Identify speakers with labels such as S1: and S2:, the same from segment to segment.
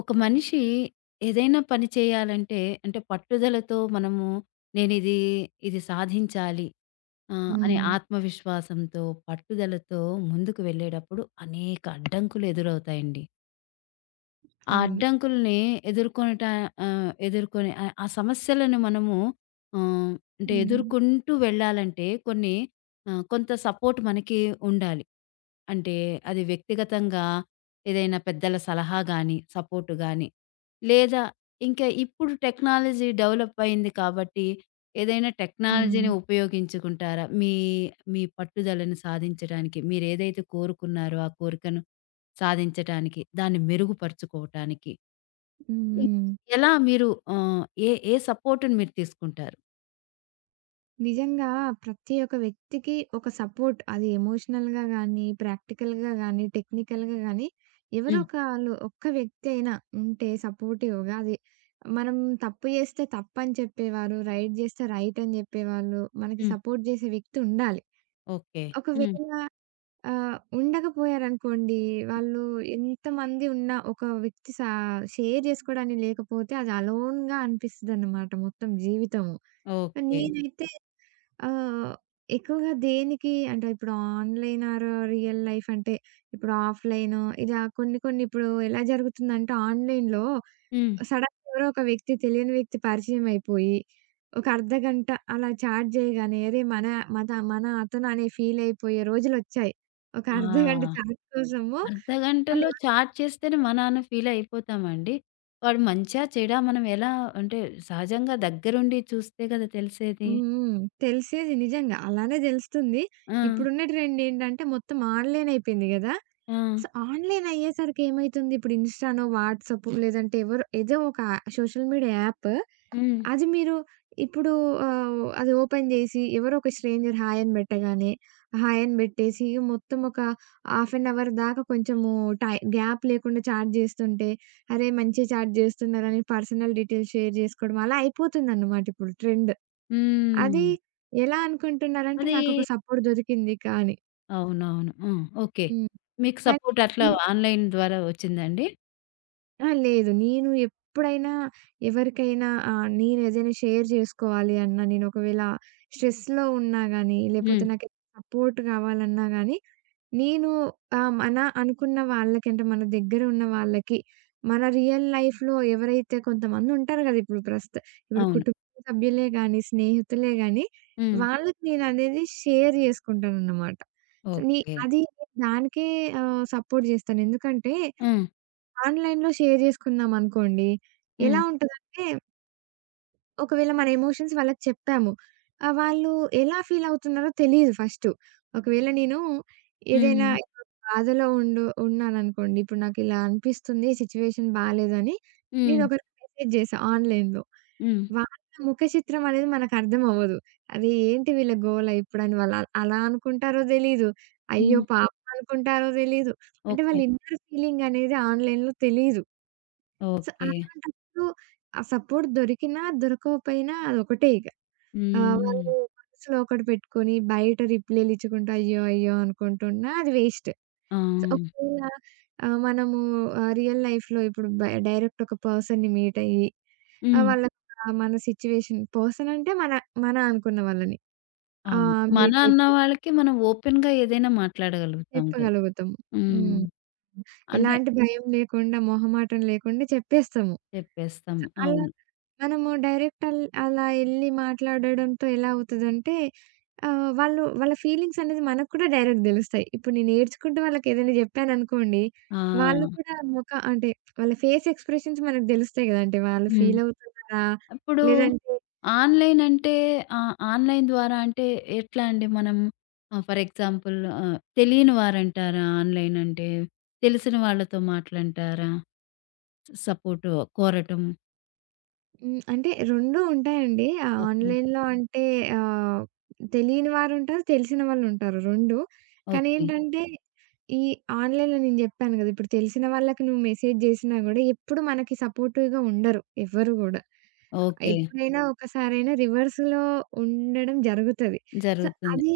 S1: ఒక మనిషి ఏదైనా పని చేయాలంటే అంటే పట్టుదలతో నేను ఇది ఇది సాధించాలి ఆ, అనే
S2: హ్మ్.
S1: ఆత్మవిశ్వాసంతో పట్టుదలతో ముందుకు వెళ్ళేటప్పుడు అనేక అడ్డంకులు ఎదురవుతాయండి. ఆ
S2: అవును.
S1: అడ్డంకుల్ని ఎదుర్కొనట ఆ, ఎదుర్కొని ఆ ఆ సమస్యలను మనము ఆ, అంటే
S2: హ్మ్.
S1: ఎదుర్కొంటూ వెళ్ళాలంటే కొంత సపోర్ట్ మనకి ఉండాలి. అంటే అది వ్యక్తిగతంగా ఏదైనా పెద్దల సలహా కానీ సపోర్టు కానీ, లేదా ఇంకా ఇప్పుడు టెక్నాలజీ డెవలప్ అయింది కాబట్టి, ఏదైనా
S2: హ్మ్.
S1: టెక్నాలజీని ఉపయోగించుకుంటారా? మీ మీ పట్టుదలను సాధించడానికి మీరేదైతే కోరుకున్నారో, ఆ కోరికను సాధించటానికి, దాన్ని మెరుగుపరుచుకోవటానికి
S2: హ్మ్.
S1: ఇ
S2: హ్మ్.
S1: ఎలా మీరు, ఆహ్, ఏ ఏ సపోర్ట్‌ని మీరు తీసుకుంటారు?
S2: నిజంగా ప్రతి ఒక్క వ్యక్తికి ఒక సపోర్ట్ అది ఎమోషనల్‌గా గానీ, ప్రాక్టికల్‌గా గానీ, టెక్నికల్‌గా గానీ ఎవరో
S1: హ్మ్.
S2: ఒకళ్ళు ఒక్క వ్యక్తి అయినా ఉంటే సపోర్టివ్‌గా అది మనం తప్పు చేస్తే తప్పని చెప్పేవారు, రైట్ చేస్తే రైట్ అని చెప్పేవాళ్ళు, మనకి
S1: హ్మ్.
S2: సపోర్ట్ చేసే వ్యక్తి ఉండాలి.
S1: ఓకే. హ్మ్.
S2: ఒకవేళ ఉండకపోయారనుకోండి, వాళ్ళు ఎంతమంది ఉన్నా ఒక వ్యక్తి షేర్ జేసుకోవడానికి లేకపోతే అది అలోన్‌గా అనిపిస్తదనమాట మొత్తం జీవితము. హ్మ్.
S1: ఓకే.
S2: నేనైతే ఆహ్, ఎక్కువగా దేనికి అంటే ఇప్పుడు ఆన్‌లైన్ ఆర్ రియల్ లైఫ్ అంటే ఇప్పుడు ఆఫ్‌లైను ఇలా కొన్ని కొన్ని ఇప్పుడు ఎలా జరుగుతుందంటే ఆన్‌లైన్‌లో
S1: హ్మ్.
S2: సడెన్‌గా ఎవరో ఒక వ్యక్తి తెలియని వ్యక్తి పరిచయం అయిపోయి, ఒక అర్ధగంట అలా చాట్ చేయగానే అరే! మన మన మన అతను అనే ఫీల్ అయిపోయే రోజులొచ్చాయి. ఒక
S1: ఆ!
S2: అర్ధగంట చాట్ కోసము
S1: అర్ధగంటలో
S2: వాళ్ళేమో
S1: చాట్ చేస్తేనే మా నాన్న ఫీల్ అయిపోతామండి. వాడు మంచా, చెడా, మనం ఎలా, అంటే సహజంగా దగ్గరుండి చూస్తే కదా తెలిసేది.
S2: హ్మ్. హ్మ్. తెలిసేది నిజంగా అలానే తెలుస్తుంది.
S1: ఆ!
S2: ఇప్పుడున్న ట్రెండ్ ఏంటంటే మొత్తం ఆన్‌లైన్ అయిపోయింది గదా!
S1: ఆ!
S2: సో, ఆన్‌లైన్ అయ్యేసరికి ఏమైతుంది, ఇప్పుడు ఇన్‌స్టానో, వాట్సాప్ లేదంటే ఎవరో ఏదో ఒక సోషల్ మీడియా యాప్.
S1: హ్మ్.
S2: అది మీరు ఇప్పుడు అది ఓపెన్ జేసి ఎవరో ఒక స్ట్రేంజర్ హాయ్ అని పెట్టగానే, హాయ్ అని బెట్టేసి మొత్తం ఒక హాఫ్ అన్ అవర్ దాకా కొంచెము టై గ్యాప్ లేకుండా చాట్ జేస్తుంటే, అరే! మంచిగా చాట్ జేస్తున్నారని పర్సనల్ డీటెయిల్స్ షేర్ జేసుకోవడం అలా అయిపోతుందన్నమాట ఇప్పుడు ట్రెండ్. అది
S1: హ్మ్.
S2: ఎలా అనుకుంటున్నారంటే
S1: అది
S2: నాకొక సపోర్ట్ దొరికింది కా అని.
S1: అవునవును. ఆ! ఓకే.
S2: హ్మ్.
S1: మీకు సపోర్ట్ అట్లా
S2: కానీ
S1: ఆన్‌లైన్ ద్వారా వచ్చిందండి?
S2: ఆ! లేదు. నేను ఎప్పుడైనా ఎవరికైనా నేనేదైనా షేర్ జేసుకోవాలి అన్నా, నేనొకవేళ స్ట్రెస్‌లో ఉన్నా గానీ, లేపోతే
S1: హ్మ్.
S2: నాకేదైనా సపోర్ట్ గావాలన్నా గానీ, నేను మన అనుకున్న వాళ్ళకంటే, మన దగ్గర ఉన్న వాళ్ళకి, మన రియల్ లైఫ్‌లో ఎవరైతే కొంతమందుంటారు గదా! ఇప్పుడు ఇప్పుడు
S1: అవును.
S2: కుటుంబ సభ్యులే గానీ, స్నేహితులే గానీ,
S1: హ్మ్.
S2: వాళ్ళకి నేననేది షేర్ జేసుకుంటాననమాట. సో, నీ
S1: ఓకే.
S2: అది దానికే సపోర్ట్ జేస్తాను. ఎందుకంటే
S1: హ్మ్.
S2: ఆన్‌లైన్‌లో షేర్ జేసుకున్నామనుకోండి, ఎలా
S1: హ్మ్.
S2: ఉంటదంటే, ఒకవేళ మన ఎమోషన్స్ వాళ్ళకి చెప్పాము. వాళ్ళు ఎలా ఫీలవుతున్నారో తెలీదు ఫస్టు. ఒకవేళ నేను ఏదైనా
S1: హ్మ్.
S2: ఇప్పుడు బాధలో ఉన్నాననుకోండి, ఇప్పుడు నాకిలా అనిపిస్తుంది, సిచ్యువేషన్ బాలేదని
S1: హ్మ్.
S2: నేనొకరికి మెసేజ్ జేశా ఆన్‌లైన్‌లో.
S1: హ్మ్.
S2: వాళ్ళ ముఖ చిత్రం అనేది మనకర్థమవ్వదు. అరే! ఏంటి వీళ్ళ గోల ఇప్పుడని వాళ్ళు అలా అనుకుంటారో తెలీదు, అయ్యో
S1: హ్మ్.
S2: పాపం అనుకుంటారో తెలీదు. అంటే
S1: ఓకే.
S2: వాళ్ళ ఇన్నర్ ఫీలింగనేది ఆన్‌లైన్‌లో తెలీదు. So,
S1: okay.
S2: అలాంటప్పుడు ఆ సపోర్ట్ దొరికినా, దొరకకపోయినా అదొకటే ఇక.
S1: హ్మ్.
S2: వాళ్ళు మనసులో ఒకటి పెట్టుకొని, బయట రిప్లైలిచ్చుకుంటూ అయ్యో! అయ్యో! అనుకుంటున్నా అది వేస్ట్.
S1: ఆ!
S2: సో, ఒకవేళ మనము రియల్ లైఫ్‌లో ఇప్పుడు డైరెక్ట్ ఒక పర్సన్‌ని మీట్ అయ్యి, ఆహ్,
S1: హ్మ్.
S2: వాళ్ళ మన సిట్యుయేషన్ పర్సన్ అంటే మన, మన అనుకున్న వాళ్ళని.
S1: అవును, మన
S2: మీట్
S1: అన్న
S2: అయిపోయి
S1: వాళ్ళకి మనం ఓపెన్‌గా ఏదైనా మాట్లాడగలుగుతాం కదా!
S2: చెప్పగలుగుతాము.
S1: హ్మ్.
S2: హ్మ్.
S1: అంటే
S2: ఎలాంటి భయం లేకుండా, మొహమాటం లేకుండా చెప్పేస్తాము.
S1: చెప్పేస్తాము.
S2: అలా
S1: అవును.
S2: మనము డైరెక్ట్ అలా ఎళ్లి మాట్లాడడంతో ఎలా అవుతదంటే, వాళ్ళు వాళ్ళ ఫీలింగ్స్ అనేది మనకు కూడా డైరెక్ట్ దెలుస్తాయి. ఇప్పుడు నేను ఏడ్చుకుంటూ వాళ్ళకేదైనా జెప్పాననుకోండి,
S1: ఆ!
S2: వాళ్ళు కూడా మొఖ అంటే వాళ్ళ ఫేస్ ఎక్స్‌ప్రెషన్స్ మనకు దెలుస్తాయి గదండీ! వాళ్ళు
S1: హ్మ్.
S2: ఫీల్ అవుతున్నారా?
S1: ఇప్పుడు
S2: లేదంటే
S1: ఆన్‌లైన్ అంటే, ఆన్‌లైన్ ద్వారా అంటే ఎట్లా అండి మనం, ఫర్ ఎగ్జాంపుల్ తెలియని వారంటారా ఆన్‌లైన్ అంటే? తెలిసిన వాళ్ళతో మాటలంటారా? సపోర్ట్ కోరటం.
S2: హ్మ్. అంటే 2 ఉంటాయండి.
S1: ఓకే.
S2: ఆన్‌లైన్‌లో అంటే ఆహ్, తెలియని వారుంటారు, తెలిసిన వాళ్ళుంటారు 2. కానీ
S1: ఓకే.
S2: ఏంటంటే ఈ ఆన్‌లైన్‌లో నేను జెప్పాను గదా! ఇప్పుడు తెలిసిన వాళ్ళకి నువ్వు మెసేజ్ జేసినా గూడా ఎప్పుడు మనకి సపోర్టివ్‌గా ఉండరు ఎవ్వరు గూడా.
S1: ఓకే.
S2: ఎప్పుడైనా ఒకసారైనా రివర్స్‌లో ఉండడం జరుగుతది. సో,
S1: జరుగుతుంది.
S2: అది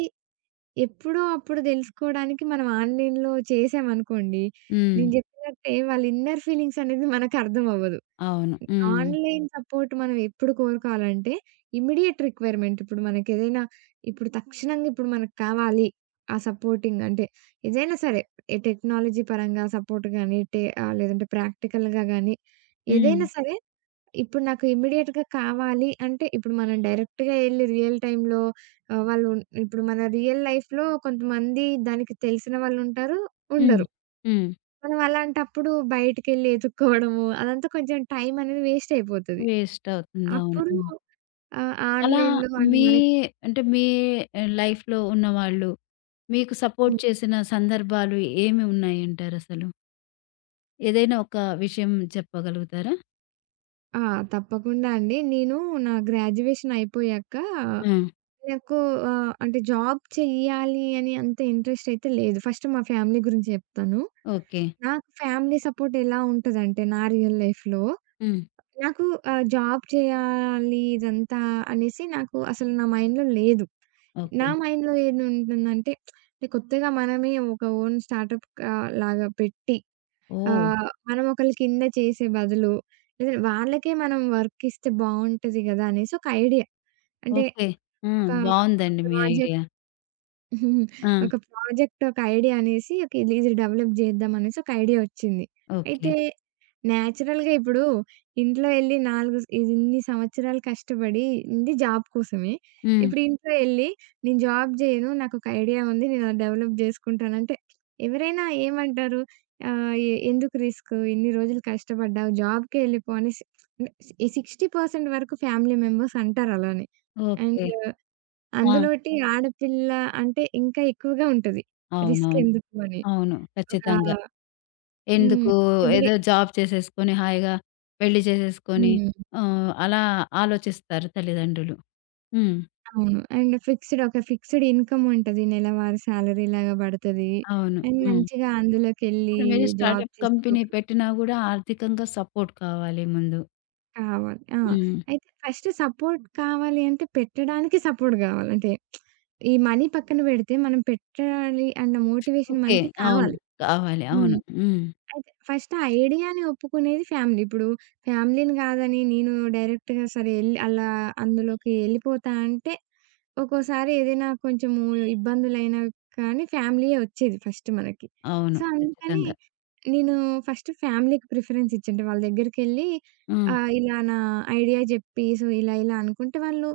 S2: ఎప్పుడో అప్పుడు దెలుసుకోవడానికి మనం ఆన్‌లైన్‌లో చేసామనుకోండి,
S1: హ్మ్.
S2: నేను జెప్పినట్టే వాళ్ళ ఇన్నర్ ఫీలింగ్స్ అనేది మనకు అర్థమవ్వదు.
S1: అవును. హ్మ్.
S2: ఆన్‌లైన్ సపోర్ట్ మనం ఎప్పుడు కోరుకోవాలంటే, ఇమ్మీడియేట్ రిక్వైర్‌మెంట్. ఇప్పుడు మనకేదైనా ఇప్పుడు తక్షణంగా ఇప్పుడు మనకు కావాలి. ఆ సపోర్టింగ్ అంటే ఏదైనా సరే ఏ టెక్నాలజీ పరంగా సపోర్ట్ గాని, లేదంటే ప్రాక్టికల్‌గా గాని
S1: హ్మ్.
S2: ఏదైనా సరే ఇప్పుడు నాకు ఇమ్మీడియేట్‌గా కావాలి అంటే ఇప్పుడు మనం డైరెక్ట్‌గా ఎళ్లి రియల్ టైమ్‌లో ఆహ్, వాళ్ళు ఇప్పుడు మన రియల్ లైఫ్‌లో కొంతమంది దానికి తెలిసిన వాళ్ళుంటారు,
S1: హ్మ్.
S2: ఉండరు.
S1: హ్మ్.
S2: మనం అలాంటప్పుడు బయటికెళ్ళి ఎతుక్కోవడము, అదంతా కొంచెం టైం అనేది వేస్ట్ అయిపోతది.
S1: వేస్ట్ అవుతుంది. అవును.
S2: అప్పుడు
S1: హ్మ్. అలా
S2: ఆన్‌లైన్‌లో అంటే
S1: మీ
S2: మనకి
S1: మీ లైఫ్‌లో ఉన్నవాళ్ళు మీకు సపోర్ట్
S2: హ్మ్.
S1: చేసిన సందర్భాలు ఏమి ఉన్నాయంటారసలు? ఏదైనా ఒక విషయం చెప్పగలుగుతారా?
S2: ఆ! తప్పకుండా అండి. నేను నా గ్రాడ్యుయేషన్ అయిపోయాక
S1: ఆ!
S2: నాకు అంటే జాబ్ చెయ్యాలి అని అంత ఇంట్రెస్ట్ అయితే లేదు. ఫస్ట్ మా ఫ్యామిలీ గురించి చెప్తాను.
S1: ఓకే.
S2: నాకు ఫ్యామిలీ సపోర్ట్ ఎలా ఉంటదంటే నా రియల్ లైఫ్‌లో
S1: హ్మ్.
S2: నాకు జాబ్ చేయాలి ఇదంతా అనేసి నాకు అసలు నా మైండ్‌లో లేదు.
S1: ఓకే.
S2: నా మైండ్‌లో ఏదుంటుందంటే, అంటే కొత్తగా మనమే ఒక ఓన్ స్టార్టప్ లాగా పెట్టి
S1: ఓహ్!
S2: మనం ఒకళ్ళ కింద చేసే బదులు లేదా వాళ్ళకే మనం వర్క్ ఇస్తే బావుంటది గదా! అనేసి ఒక ఐడియా. అంటే
S1: ఓకే. ఆ!
S2: ఒక, ఒక
S1: బావుందండి మీ
S2: ప్రాజెక్ట్
S1: ఐడియా. ఆ!
S2: ఒక ప్రాజెక్ట్ ఒక ఐడియా అనేసి ఓకే. ఇది డెవలప్ జేద్దాం అనేసి ఒక ఐడియా ఒచ్చింది.
S1: ఓకే.
S2: అయితే నేచురల్‌గా ఇప్పుడు ఇంట్లో ఎళ్లి 4 ఇది ఇన్ని సంవత్సరాలు కష్టపడి ఇది జాబ్ కోసమే.
S1: హ్మ్.
S2: ఇప్పుడు ఇంట్లో ఎళ్లి నేను జాబ్ జేయను. నాకొక ఐడియా ఉంది. నేను అది డెవలప్ జేసుకుంటానంటే ఎవరైనా ఏమంటారు? ఆహ్, ఎ ఎందుకు రిస్క్? ఇన్ని రోజులు కష్టపడ్డావు. జాబ్‌కే ఎళ్ళిపో అనేసి ఈ 60% వరకు ఫ్యామిలీ మెంబర్స్ అంటారు అలానే. And
S1: okay. ఆ!
S2: అందులోటి ఆడపిల్ల అంటే ఇంకా ఎక్కువగా ఉంటది. రిస్క్
S1: అవునవును.
S2: ఎందుకు అని.
S1: అవును,
S2: ఒక
S1: ఖచ్చితంగా.
S2: హ్మ్.
S1: ఎందుకు, ఏదో జాబ్ చేసేసుకొని హాయిగా పెళ్లి చేసేసుకొని,
S2: హ్మ్.
S1: అలా ఆలోచిస్తారు తల్లిదండ్రులు. హ్మ్.
S2: అవును. అండ్ ఫిక్స్‌డ్ ఇన్‌కమ్ ఉంటది. నెలవారీ సాలరీ లాగా పడతది.
S1: అవును.
S2: అండ్
S1: హ్మ్.
S2: మంచిగా అందులోకెళ్ళి
S1: ఇప్పుడు మీరు
S2: జాబ్
S1: స్టార్టప్ కంపెనీ
S2: చేసుకోక
S1: పెట్టినా గూడా ఆర్థికంగా సపోర్ట్ కావాలి ముందు.
S2: కావాలి. ఆ!
S1: హ్మ్.
S2: అయితే ఫస్ట్ సపోర్ట్ కావాలి అంటే పెట్టడానికి సపోర్ట్ కావాలి. అంటే ఈ మనీ పక్కన పెడితే మనం పెట్టాలి అన్న మోటివేషన్
S1: ఓకే.
S2: మనకి
S1: అవును.
S2: కావాలి.
S1: కావాలి. అవును.
S2: హ్మ్.
S1: హ్మ్.
S2: అయితే ఫస్ట్ ఆ ఐడియాని ఒప్పుకునేది ఫ్యామిలీ. ఇప్పుడు ఫ్యామిలీని గాదని నేను డైరెక్ట్‌గా సరే ఎళ్లి అలా అందులోకి ఎళ్ళిపోతా అంటే, ఒక్కోసారి ఏదైనా కొంచెము ఇబ్బందులైనా కానీ ఫ్యామిలీయే వచ్చేది ఫస్ట్ మనకి.
S1: అవును,
S2: సో, అందుకని
S1: ఖచ్చితంగా.
S2: నేను ఫస్ట్ ఫ్యామిలీకి ప్రిఫరెన్స్ ఇచ్చుంటా. వాళ్ళ దగ్గరికెళ్ళి
S1: హ్మ్.
S2: ఇలా నా ఐడియా జెప్పి, సో, ఇలా ఇలా అనుకుంటే వాళ్ళు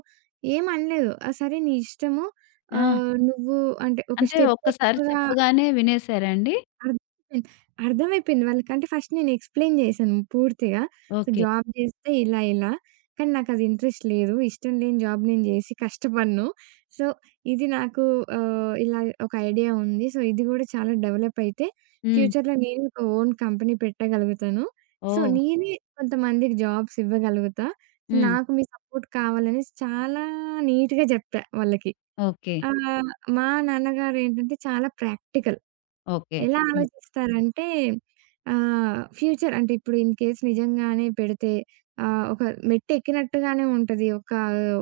S2: ఏమనలేదు. "ఆ! సరే నీ ఇష్టము.
S1: ఆ!
S2: నువ్వు" అంటే ఒక
S1: అంటే
S2: స్టెప్
S1: ఒక్కసారి
S2: ఎక్కువగా
S1: చెప్పగానే వినేసారా అండి?
S2: అర్థమైపోయింది. అర్థమైపోయింది వాళ్ళకంటే ఫస్ట్ నేను ఎక్స్‌ప్లెయిన్ జేశాను పూర్తిగా. So,
S1: okay.
S2: జాబ్ జేస్తే ఇలా, ఇలా. కానీ నాకది ఇంట్రెస్ట్ లేదు. ఇష్టం లేని జాబ్ నేను జేసి కష్టపడను. సో, ఇది నాకు ఇలా ఒక ఐడియా ఉంది. సో, ఇది గూడా చాలా డెవలప్ అయితే
S1: హ్మ్.
S2: ఫ్యూచర్‌లో నేను ఒక ఓన్ కంపెనీ పెట్టగలుగుతాను. సో,
S1: ఓహ్!
S2: నేనే కొంతమందికి జాబ్స్ ఇవ్వగలుగుతా.
S1: హ్మ్.
S2: నాకు మీ సపోర్ట్ కావాలనేసి చాలా నీట్‌గా జెప్పా వాళ్ళకి.
S1: ఓకే.
S2: ఆహ్, మా నాన్నగారేంటంటే చాలా ప్రాక్టికల్.
S1: ఓకే.
S2: ఎలా
S1: హ్మ్.
S2: ఆలోచిస్తారంటే ఫ్యూచర్ అంటే ఇప్పుడు ఇన్ కేస్ నిజంగానే పెడితే ఒక మెట్టెక్కినట్టుగానే ఉంటది. ఒక,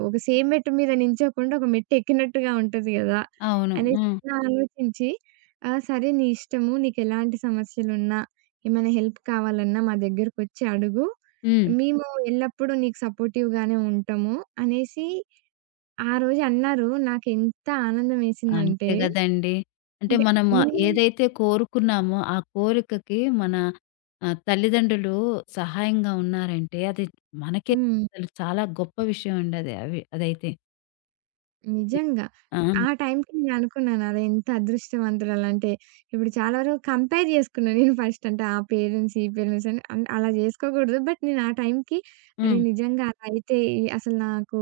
S2: ఒక సేమ్ మెట్టు మీద నించోకుండా ఒక మెట్టెక్కినట్టుగా ఉంటది గదా!
S1: అవును.
S2: అనేసి
S1: హ్మ్.
S2: అలా ఆలోచించి సరే నీ ఇష్టము. నీకెలాంటి సమస్యలున్నా, ఏమైనా హెల్ప్ కావాలన్నా మా దగ్గరకొచ్చి అడుగు.
S1: హ్మ్.
S2: మేము ఎల్లప్పుడూ నీకు సపోర్టివ్‌గానే ఉంటాము అనేసి ఆ రోజు అన్నారు. నాకెంత
S1: అంతే
S2: ఆనందమేసిందంటే
S1: గదండీ! అంటే
S2: అంటే
S1: మనం
S2: నేను
S1: ఏదైతే కోరుకున్నామో, ఆ కోరికకి మన, తల్లిదండ్రులు సహాయంగా ఉన్నారంటే, అది మనకే
S2: హ్మ్.
S1: అసలు చాలా గొప్ప విషయం అండి అది. అవి అదైతే. హ్మ్.
S2: నిజంగా. ఆ
S1: ఆ!
S2: టైంకి నేననుకున్నాను అదెంత అదృష్టవంతురాలంటే, ఇప్పుడు చాలా వరకు కంపేర్ జేసుకున్నా నేను ఫస్ట్. అంటే ఆ పేరెంట్స్, ఈ పేరెంట్స్ అని అలా జేసుకోకూడదు. బట్ నేను ఆ టైంకి అరే!
S1: హ్మ్.
S2: నిజంగా అలా అయితే ఈ అసలు నాకు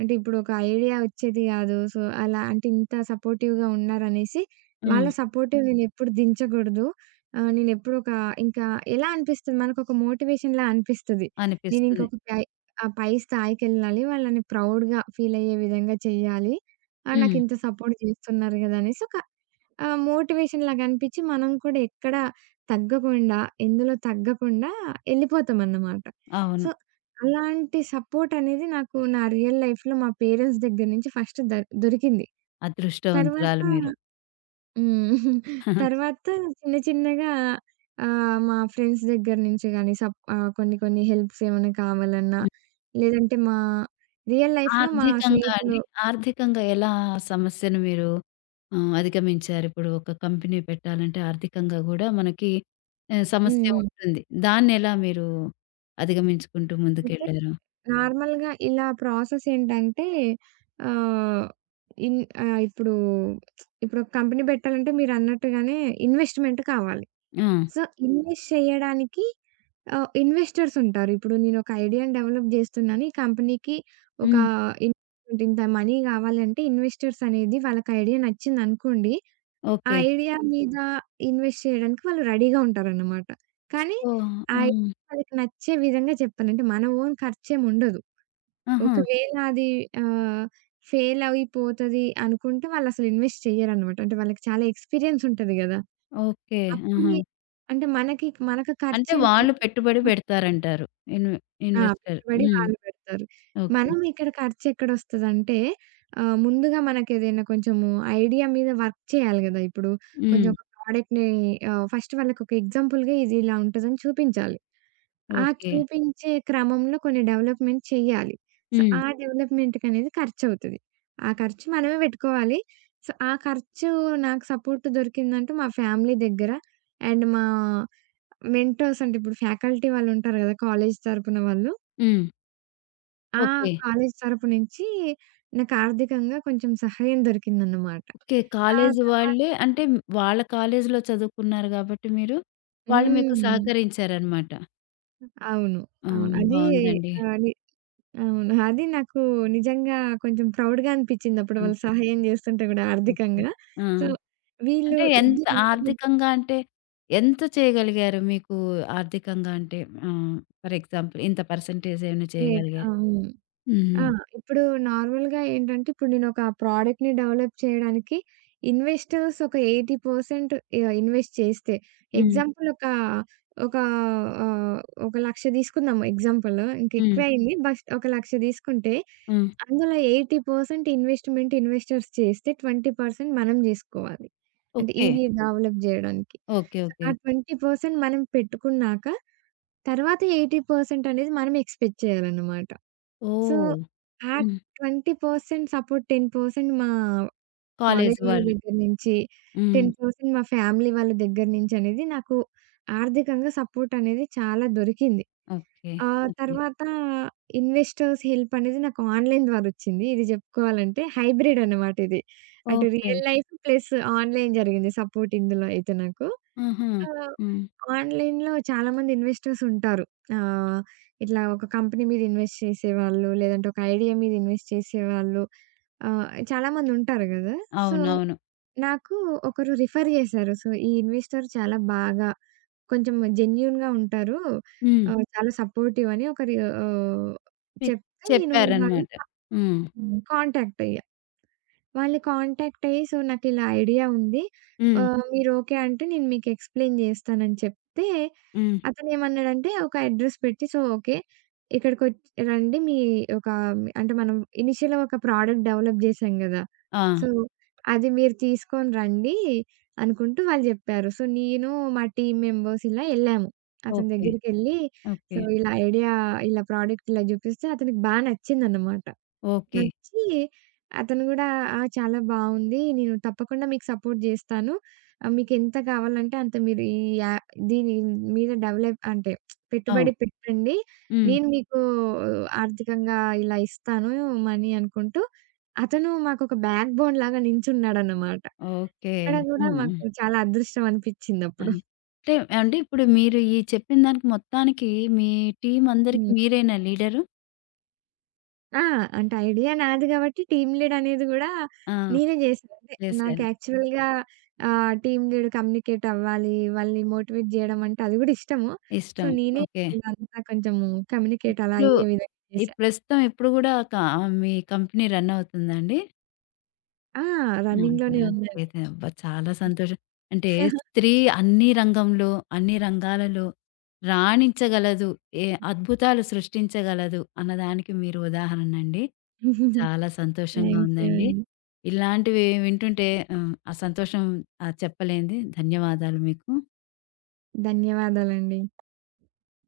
S2: అంటే ఇప్పుడు ఒక ఐడియా వచ్చేది గాదు. సో, అలా అంటే ఇంత సపోర్టివ్‌గా ఉన్నారనేసి వాళ్ళ
S1: హ్మ్.
S2: సపోర్టివ్ నేనెప్పుడు దించకూడదు. నేనెప్పుడొక ఇంకా ఎలా అనిపిస్తుంది మనకొక మోటివేషన్‌లా అనిపిస్తది.
S1: అనిపిస్తుంది.
S2: నేనింకొకటి ఆ! పై స్థాయికెళ్ళాలి. వాళ్ళని ప్రౌడ్‌గా ఫీలయ్యే విధంగా చెయ్యాలి. ఆ!
S1: హ్మ్.
S2: నాకింత సపోర్ట్ చేస్తున్నారు గదా! అనేసి ఒక మోటివేషన్‌లాగా అనిపిచ్చి మనం కూడా ఎక్కడ తగ్గకుండా, ఎందులో తగ్గకుండా ఎళ్ళిపోతామన్నమాట.
S1: అవును.
S2: సో, అలాంటి సపోర్టనేది నాకు నా రియల్ లైఫ్‌లో మా పేరెంట్స్ దగ్గర నుంచి ఫస్ట్ దొరికింది. తర్వాత
S1: అదృష్టవంతురాలు మీరు.
S2: హ్మ్. తర్వాత చిన్న చిన్నగా మా ఫ్రెండ్స్ దగ్గర నుంచి గాని కొన్ని కొన్ని హెల్ప్స్ ఏమైనా కావాలన్నా, లేదంటే మా రియల్ లైఫ్‌లో మా
S1: ఆర్థికంగా అండి.
S2: స్నేహితులు
S1: ఆర్థికంగా ఎలా ఆ సమస్యను మీరు, అధిగమించారు? ఇప్పుడు ఒక కంపెనీ పెట్టాలంటే ఆర్థికంగా గూడా మనకి
S2: హ్మ్.
S1: సమస్య
S2: హ్మ్.
S1: ఉంటుంది. దాన్నెలా మీరు అధిగమించుకుంటూ
S2: అయితే
S1: ముందుకెళ్లారు?
S2: నార్మల్‌గా ఇలా ప్రాసెస్ ఏంటంటే ఆహ్, ఇన్ ఆహ్, ఇప్పుడు ఇప్పుడు ఒక కంపెనీ పెట్టాలంటే మీరన్నట్టుగానే ఇన్వెస్ట్‌మెంట్ కావాలి.
S1: ఆ!
S2: సో, ఇన్వెస్ట్ చేయడానికి ఇన్వెస్టర్స్ ఉంటారు. ఇప్పుడు నేనొక ఐడియాని డెవలప్ జేస్తున్నాను. ఈ కంపెనీకి ఒక
S1: హ్మ్.
S2: ఇన్వెస్ట్‌మెంట్ ఇంత మనీ గావాలంటే ఇన్వెస్టర్స్ అనేది వాళ్ళకి ఐడియా నచ్చిందనుకోండి. ఆ
S1: ఓకే.
S2: ఐడియా మీద ఇన్వెస్ట్ చేయడానికి వాళ్ళు రెడీగా ఉంటారన్నమాట. కానీ
S1: సో,
S2: ఆ
S1: ఆ!
S2: ఐడియా వాళ్ళకి నచ్చే విధంగా చెప్పాలి. అంటే మన ఓన్ ఖర్చేముండదు.
S1: ఆహా!
S2: ఒకవేళ అది ఆహ్, ఫెయిల్ అయిపోతది అనుకుంటే వాళ్ళసలు ఇన్వెస్ట్ చెయ్యరన్నమాట. అంటే వాళ్ళకి చాలా ఎక్స్‌పీరియన్స్ ఉంటది గదా!
S1: ఓకే. ఆహా!
S2: అప్పుడే అంటే మనకు
S1: అంటే
S2: ఖర్చేంతంటే
S1: వాళ్ళు పెట్టుబడి పెడతారంటారు. ఇన్వె
S2: ఆ!
S1: ఇన్వెస్టర్.
S2: పెట్టుబడి
S1: హ్మ్.
S2: వాళ్ళు పెడతారు.
S1: ఓకే.
S2: మనం ఇక్కడ ఖర్చెక్కడొస్తదంటే ముందుగా మనకేదైనా కొంచెము ఐడియా మీద వర్క్ చేయాలి గదా! ఇప్పుడు కొంచెం
S1: హ్మ్.
S2: ఒక ప్రోడక్ట్‌ని ఫస్ట్ వాళ్ళకొక ఎగ్జాంపుల్‌గా ఇది ఇలా ఉంటదని చూపించాలి. ఆ
S1: ఓకే.
S2: చూపించే క్రమంలో కొన్ని డెవలప్‌మెంట్ చెయ్యాలి. సో,
S1: హ్మ్.
S2: ఆ డెవలప్‌మెంట్‌కనేది ఖర్చవుతది. ఆ ఖర్చు మనమే పెట్టుకోవాలి. సో, ఆ ఖర్చు నాకు సపోర్ట్ దొరికిందంటే మా ఫ్యామిలీ దగ్గర అండ్ మా మెంటర్స్ అంటే ఇప్పుడు ఫ్యాకల్టీ వాళ్ళుంటారు గదా! కాలేజీ తరపున వాళ్ళు.
S1: హ్మ్.
S2: ఆ!
S1: ఓకే.
S2: కాలేజీ తరపు నుంచి నాకు ఆర్థికంగా కొంచెం సహాయం దొరికిందన్నమాట.
S1: ఓకే.
S2: ఆ
S1: కాలేజీ
S2: తర్వాత
S1: వాళ్ళే అంటే, వాళ్ళ కాలేజీలో చదువుకున్నారు గాబట్టి మీరు, వాళ్ళు మీకు
S2: హ్మ్.
S1: సహకరించారనమాట.
S2: అవును.
S1: ఆ!
S2: అవును. అది
S1: బావుందండి.
S2: అది అవును. అది నాకు నిజంగా కొంచెం ప్రౌడ్‌గా అనిపిచ్చింది. అప్పుడు వాళ్ళు
S1: అనిపించింది.
S2: సహాయం జేస్తుంటే గూడా
S1: ఓకే.
S2: ఆర్థికంగా.
S1: ఆ!
S2: సో, వీళ్ళు
S1: అంటే ఎంత
S2: ఇద్దరు ఇంత పెద్ద
S1: ఆర్థికంగా అంటే ఎంత చేయగలిగారు మీకు ఆర్థికంగా అంటే, ఆహ్, ఫర్ ఎగ్జాంపుల్ ఇంత పర్సెంటేజ్ ఏమైనా
S2: రేట్
S1: చేయగలిగారు?
S2: అవును. ఆ!
S1: హ్మ్.
S2: ఇప్పుడు నార్మల్‌గా ఏంటంటే, ఇప్పుడు నేనొక ప్రోడక్ట్‌ని డెవలప్ చేయడానికి ఇన్వెస్టర్స్ ఒక 80% ఇన్వెస్ట్ చేస్తే,
S1: హ్మ్.
S2: ఎగ్జాంపుల్ ఒక ఒక ఆహ్, ఒక 1,00,000 తీసుకుందాం ఎగ్జాంపుల్. ఇంక
S1: హ్మ్.
S2: ఎక్కువయింది. బట్ ఒక 1,00,000 తీసుకుంటే,
S1: హ్మ్.
S2: అందులో 80% ఇన్వెస్ట్‌మెంట్ ఇన్వెస్టర్స్ చేస్తే, 20% మనం జేసుకోవాలి. అంటే
S1: ఓకే.
S2: ఇవి డెవలప్ జేయడానికి.
S1: ఓకే.
S2: So,
S1: okay.
S2: ఆ 20% మనం పెట్టుకున్నాక, తర్వాత 80% అనేది మనం ఎక్స్‌పెక్ట్ చేయాలన్నమాట. సో,
S1: ఓహ్!
S2: ఆ
S1: హ్మ్.
S2: 20% సపోర్ట్ 10% మా
S1: కాలేజీ
S2: కాలేజీ వాళ్ళ
S1: వాళ్ళు.
S2: దగ్గర నుంచి,
S1: హ్మ్.
S2: 10% మా ఫ్యామిలీ వాళ్ళ దగ్గర నుంచి అనేది నాకు ఆర్థికంగా సపోర్ట్ అనేది చాలా దొరికింది.
S1: ఓకే.
S2: ఆ
S1: ఓకే.
S2: తర్వాత ఇన్వెస్టర్స్ హెల్ప్ అనేది నాకు ఆన్‌లైన్ ద్వారా వచ్చింది. ఇది చెప్పుకోవాలంటే హైబ్రిడ్ అన్నమాట ఇది. అటు
S1: okay.
S2: Real life plus online జరిగింది సపోర్ట్ ఇందులో అయితే నాకు.
S1: ఆహా!
S2: ఆహ్,
S1: హ్మ్.
S2: ఆన్‌లైన్‌లో చాలామంది ఇన్వెస్టర్స్ ఉంటారు. ఆహ్, ఇట్లా ఒక కంపెనీ మీద ఇన్వెస్ట్ చేసేవాళ్ళు, లేదంటే ఒక ఐడియా మీద ఇన్వెస్ట్ చేసేవాళ్ళు. చాలామంది ఉంటారు గదా! సో,
S1: అవునవును.
S2: నాకు ఒకరు రిఫర్ చేశారు. సో, ఈ ఇన్వెస్టర్ చాలా బాగా కొంచెం జెన్యూన్‌గా ఉంటారు.
S1: హ్మ్.
S2: చాలా సపోర్టివ్ అని ఒకరు ఆహ్,
S1: మీకు
S2: చెప్తే నేను వాళ్ళని
S1: చెప్పారనమాట.
S2: కా
S1: హ్మ్.
S2: కాంటాక్ట్ అయ్యా. వాళ్ళు కాంటాక్ట్ అయ్యి, "సో, నాకిలా ఐడియా ఉంది.
S1: హ్మ్.
S2: మీరు ఓకే అంటే నేను మీకు ఎక్స్‌ప్లెయిన్ చేస్తానని" చెప్తే,
S1: హ్మ్.
S2: అతనేమన్నాడంటే ఒక అడ్రెస్ పెట్టి, "సో, ఓకే. ఇక్కడికొచ్ రండి. మీ ఒక" అంటే మనం ఇనిషియల్‌గా ఒక ప్రోడక్ట్ డెవలప్ చేసాం కదా!
S1: ఆ!
S2: సో, "అది మీరు తీసుకొని రండి" అనుకుంటూ వాళ్ళు చెప్పారు. సో, నేను మా టీమ్ మెంబర్స్ ఇలా ఎళ్ళాము. అతని
S1: ఓకే.
S2: దగ్గరికెళ్ళి,
S1: ఓకే.
S2: సో, ఇలా ఐడియా ఇలా ప్రోడక్ట్ ఇలా చూపిస్తే అతనికి బా నచ్చిందన్నమాట.
S1: ఓకే.
S2: నచ్చి అతను గూడా "ఆ! చాలా బావుంది. నేను తప్పకుండా మీకు సపోర్ట్ జేస్తాను. మీకెంత కావాలంటే అంత మీరు ఈ యా దీని మీద డెవలప్ అంటే
S1: అవును.
S2: పెట్టుబడి పెట్టండి.
S1: హ్మ్.
S2: నేను మీకు ఆర్థికంగా ఇలా ఇస్తాను మనీ" అనుకుంటూ అతను మాకొక బ్యాక్ బోన్ లాగా నించున్నాడన్నమాట.
S1: ఓకే.
S2: అక్కడ గూడా
S1: హ్మ్. హ్మ్.
S2: మాకు చాలా అదృష్టం అనిపిచ్చిందప్పుడు.
S1: అది. అంటే అండి ఇప్పుడు మీరు ఈ చెప్పిన దానికి మొత్తానికి మీ టీమ్ అందరికి
S2: హ్మ్.
S1: మీరేనా లీడరు?
S2: ఆ! అంటే ఐడియా నాది గాబట్టి టీమ్ లీడ్ అనేది గూడా
S1: ఆ!
S2: నేనే జేశాను. అంటే నాకు
S1: చేశారు.
S2: యాక్చువల్‌గా టీమ్ లీడ్ కమ్యూనికేట్ అవ్వాలి. వాళ్ళని మోటివేట్ జేయడం అంటే అది గూడా ఇష్టము. సో,
S1: ఇష్టం.
S2: నేనే
S1: ఓకే.
S2: వాళ్ళంతా కొంచెము కమ్యూనికేట్ అలా
S1: ఇప్పుడు
S2: అయ్యే విధంగా
S1: ఈ
S2: చేశా.
S1: ప్రస్తుతం ఇప్పుడు గూడా మీ కంపెనీ రన్ అవుతుందా అండి?
S2: ఆ!
S1: అవునండి.
S2: రన్నింగ్‌లోనే ఉందండి.
S1: నాకైతే అబ్బా! చాలా సంతోషం. అంటే స్త్రీ అన్ని రంగంలో, అన్ని రంగాలలో రాణించగలదు. ఏ అద్భుతాలు సృష్టించగలదు అన్నదానికి మీరు ఉదాహరణండి. చాలా సంతోషంగా
S2: థ్యాంక్ యూ
S1: ఉందండి.
S2: అండి.
S1: ఇలాంటివి వింటుంటే, ఆ సంతోషం, చెప్పలేనిది. ధన్యవాదాలు మీకు.
S2: ధన్యవాదాలండి.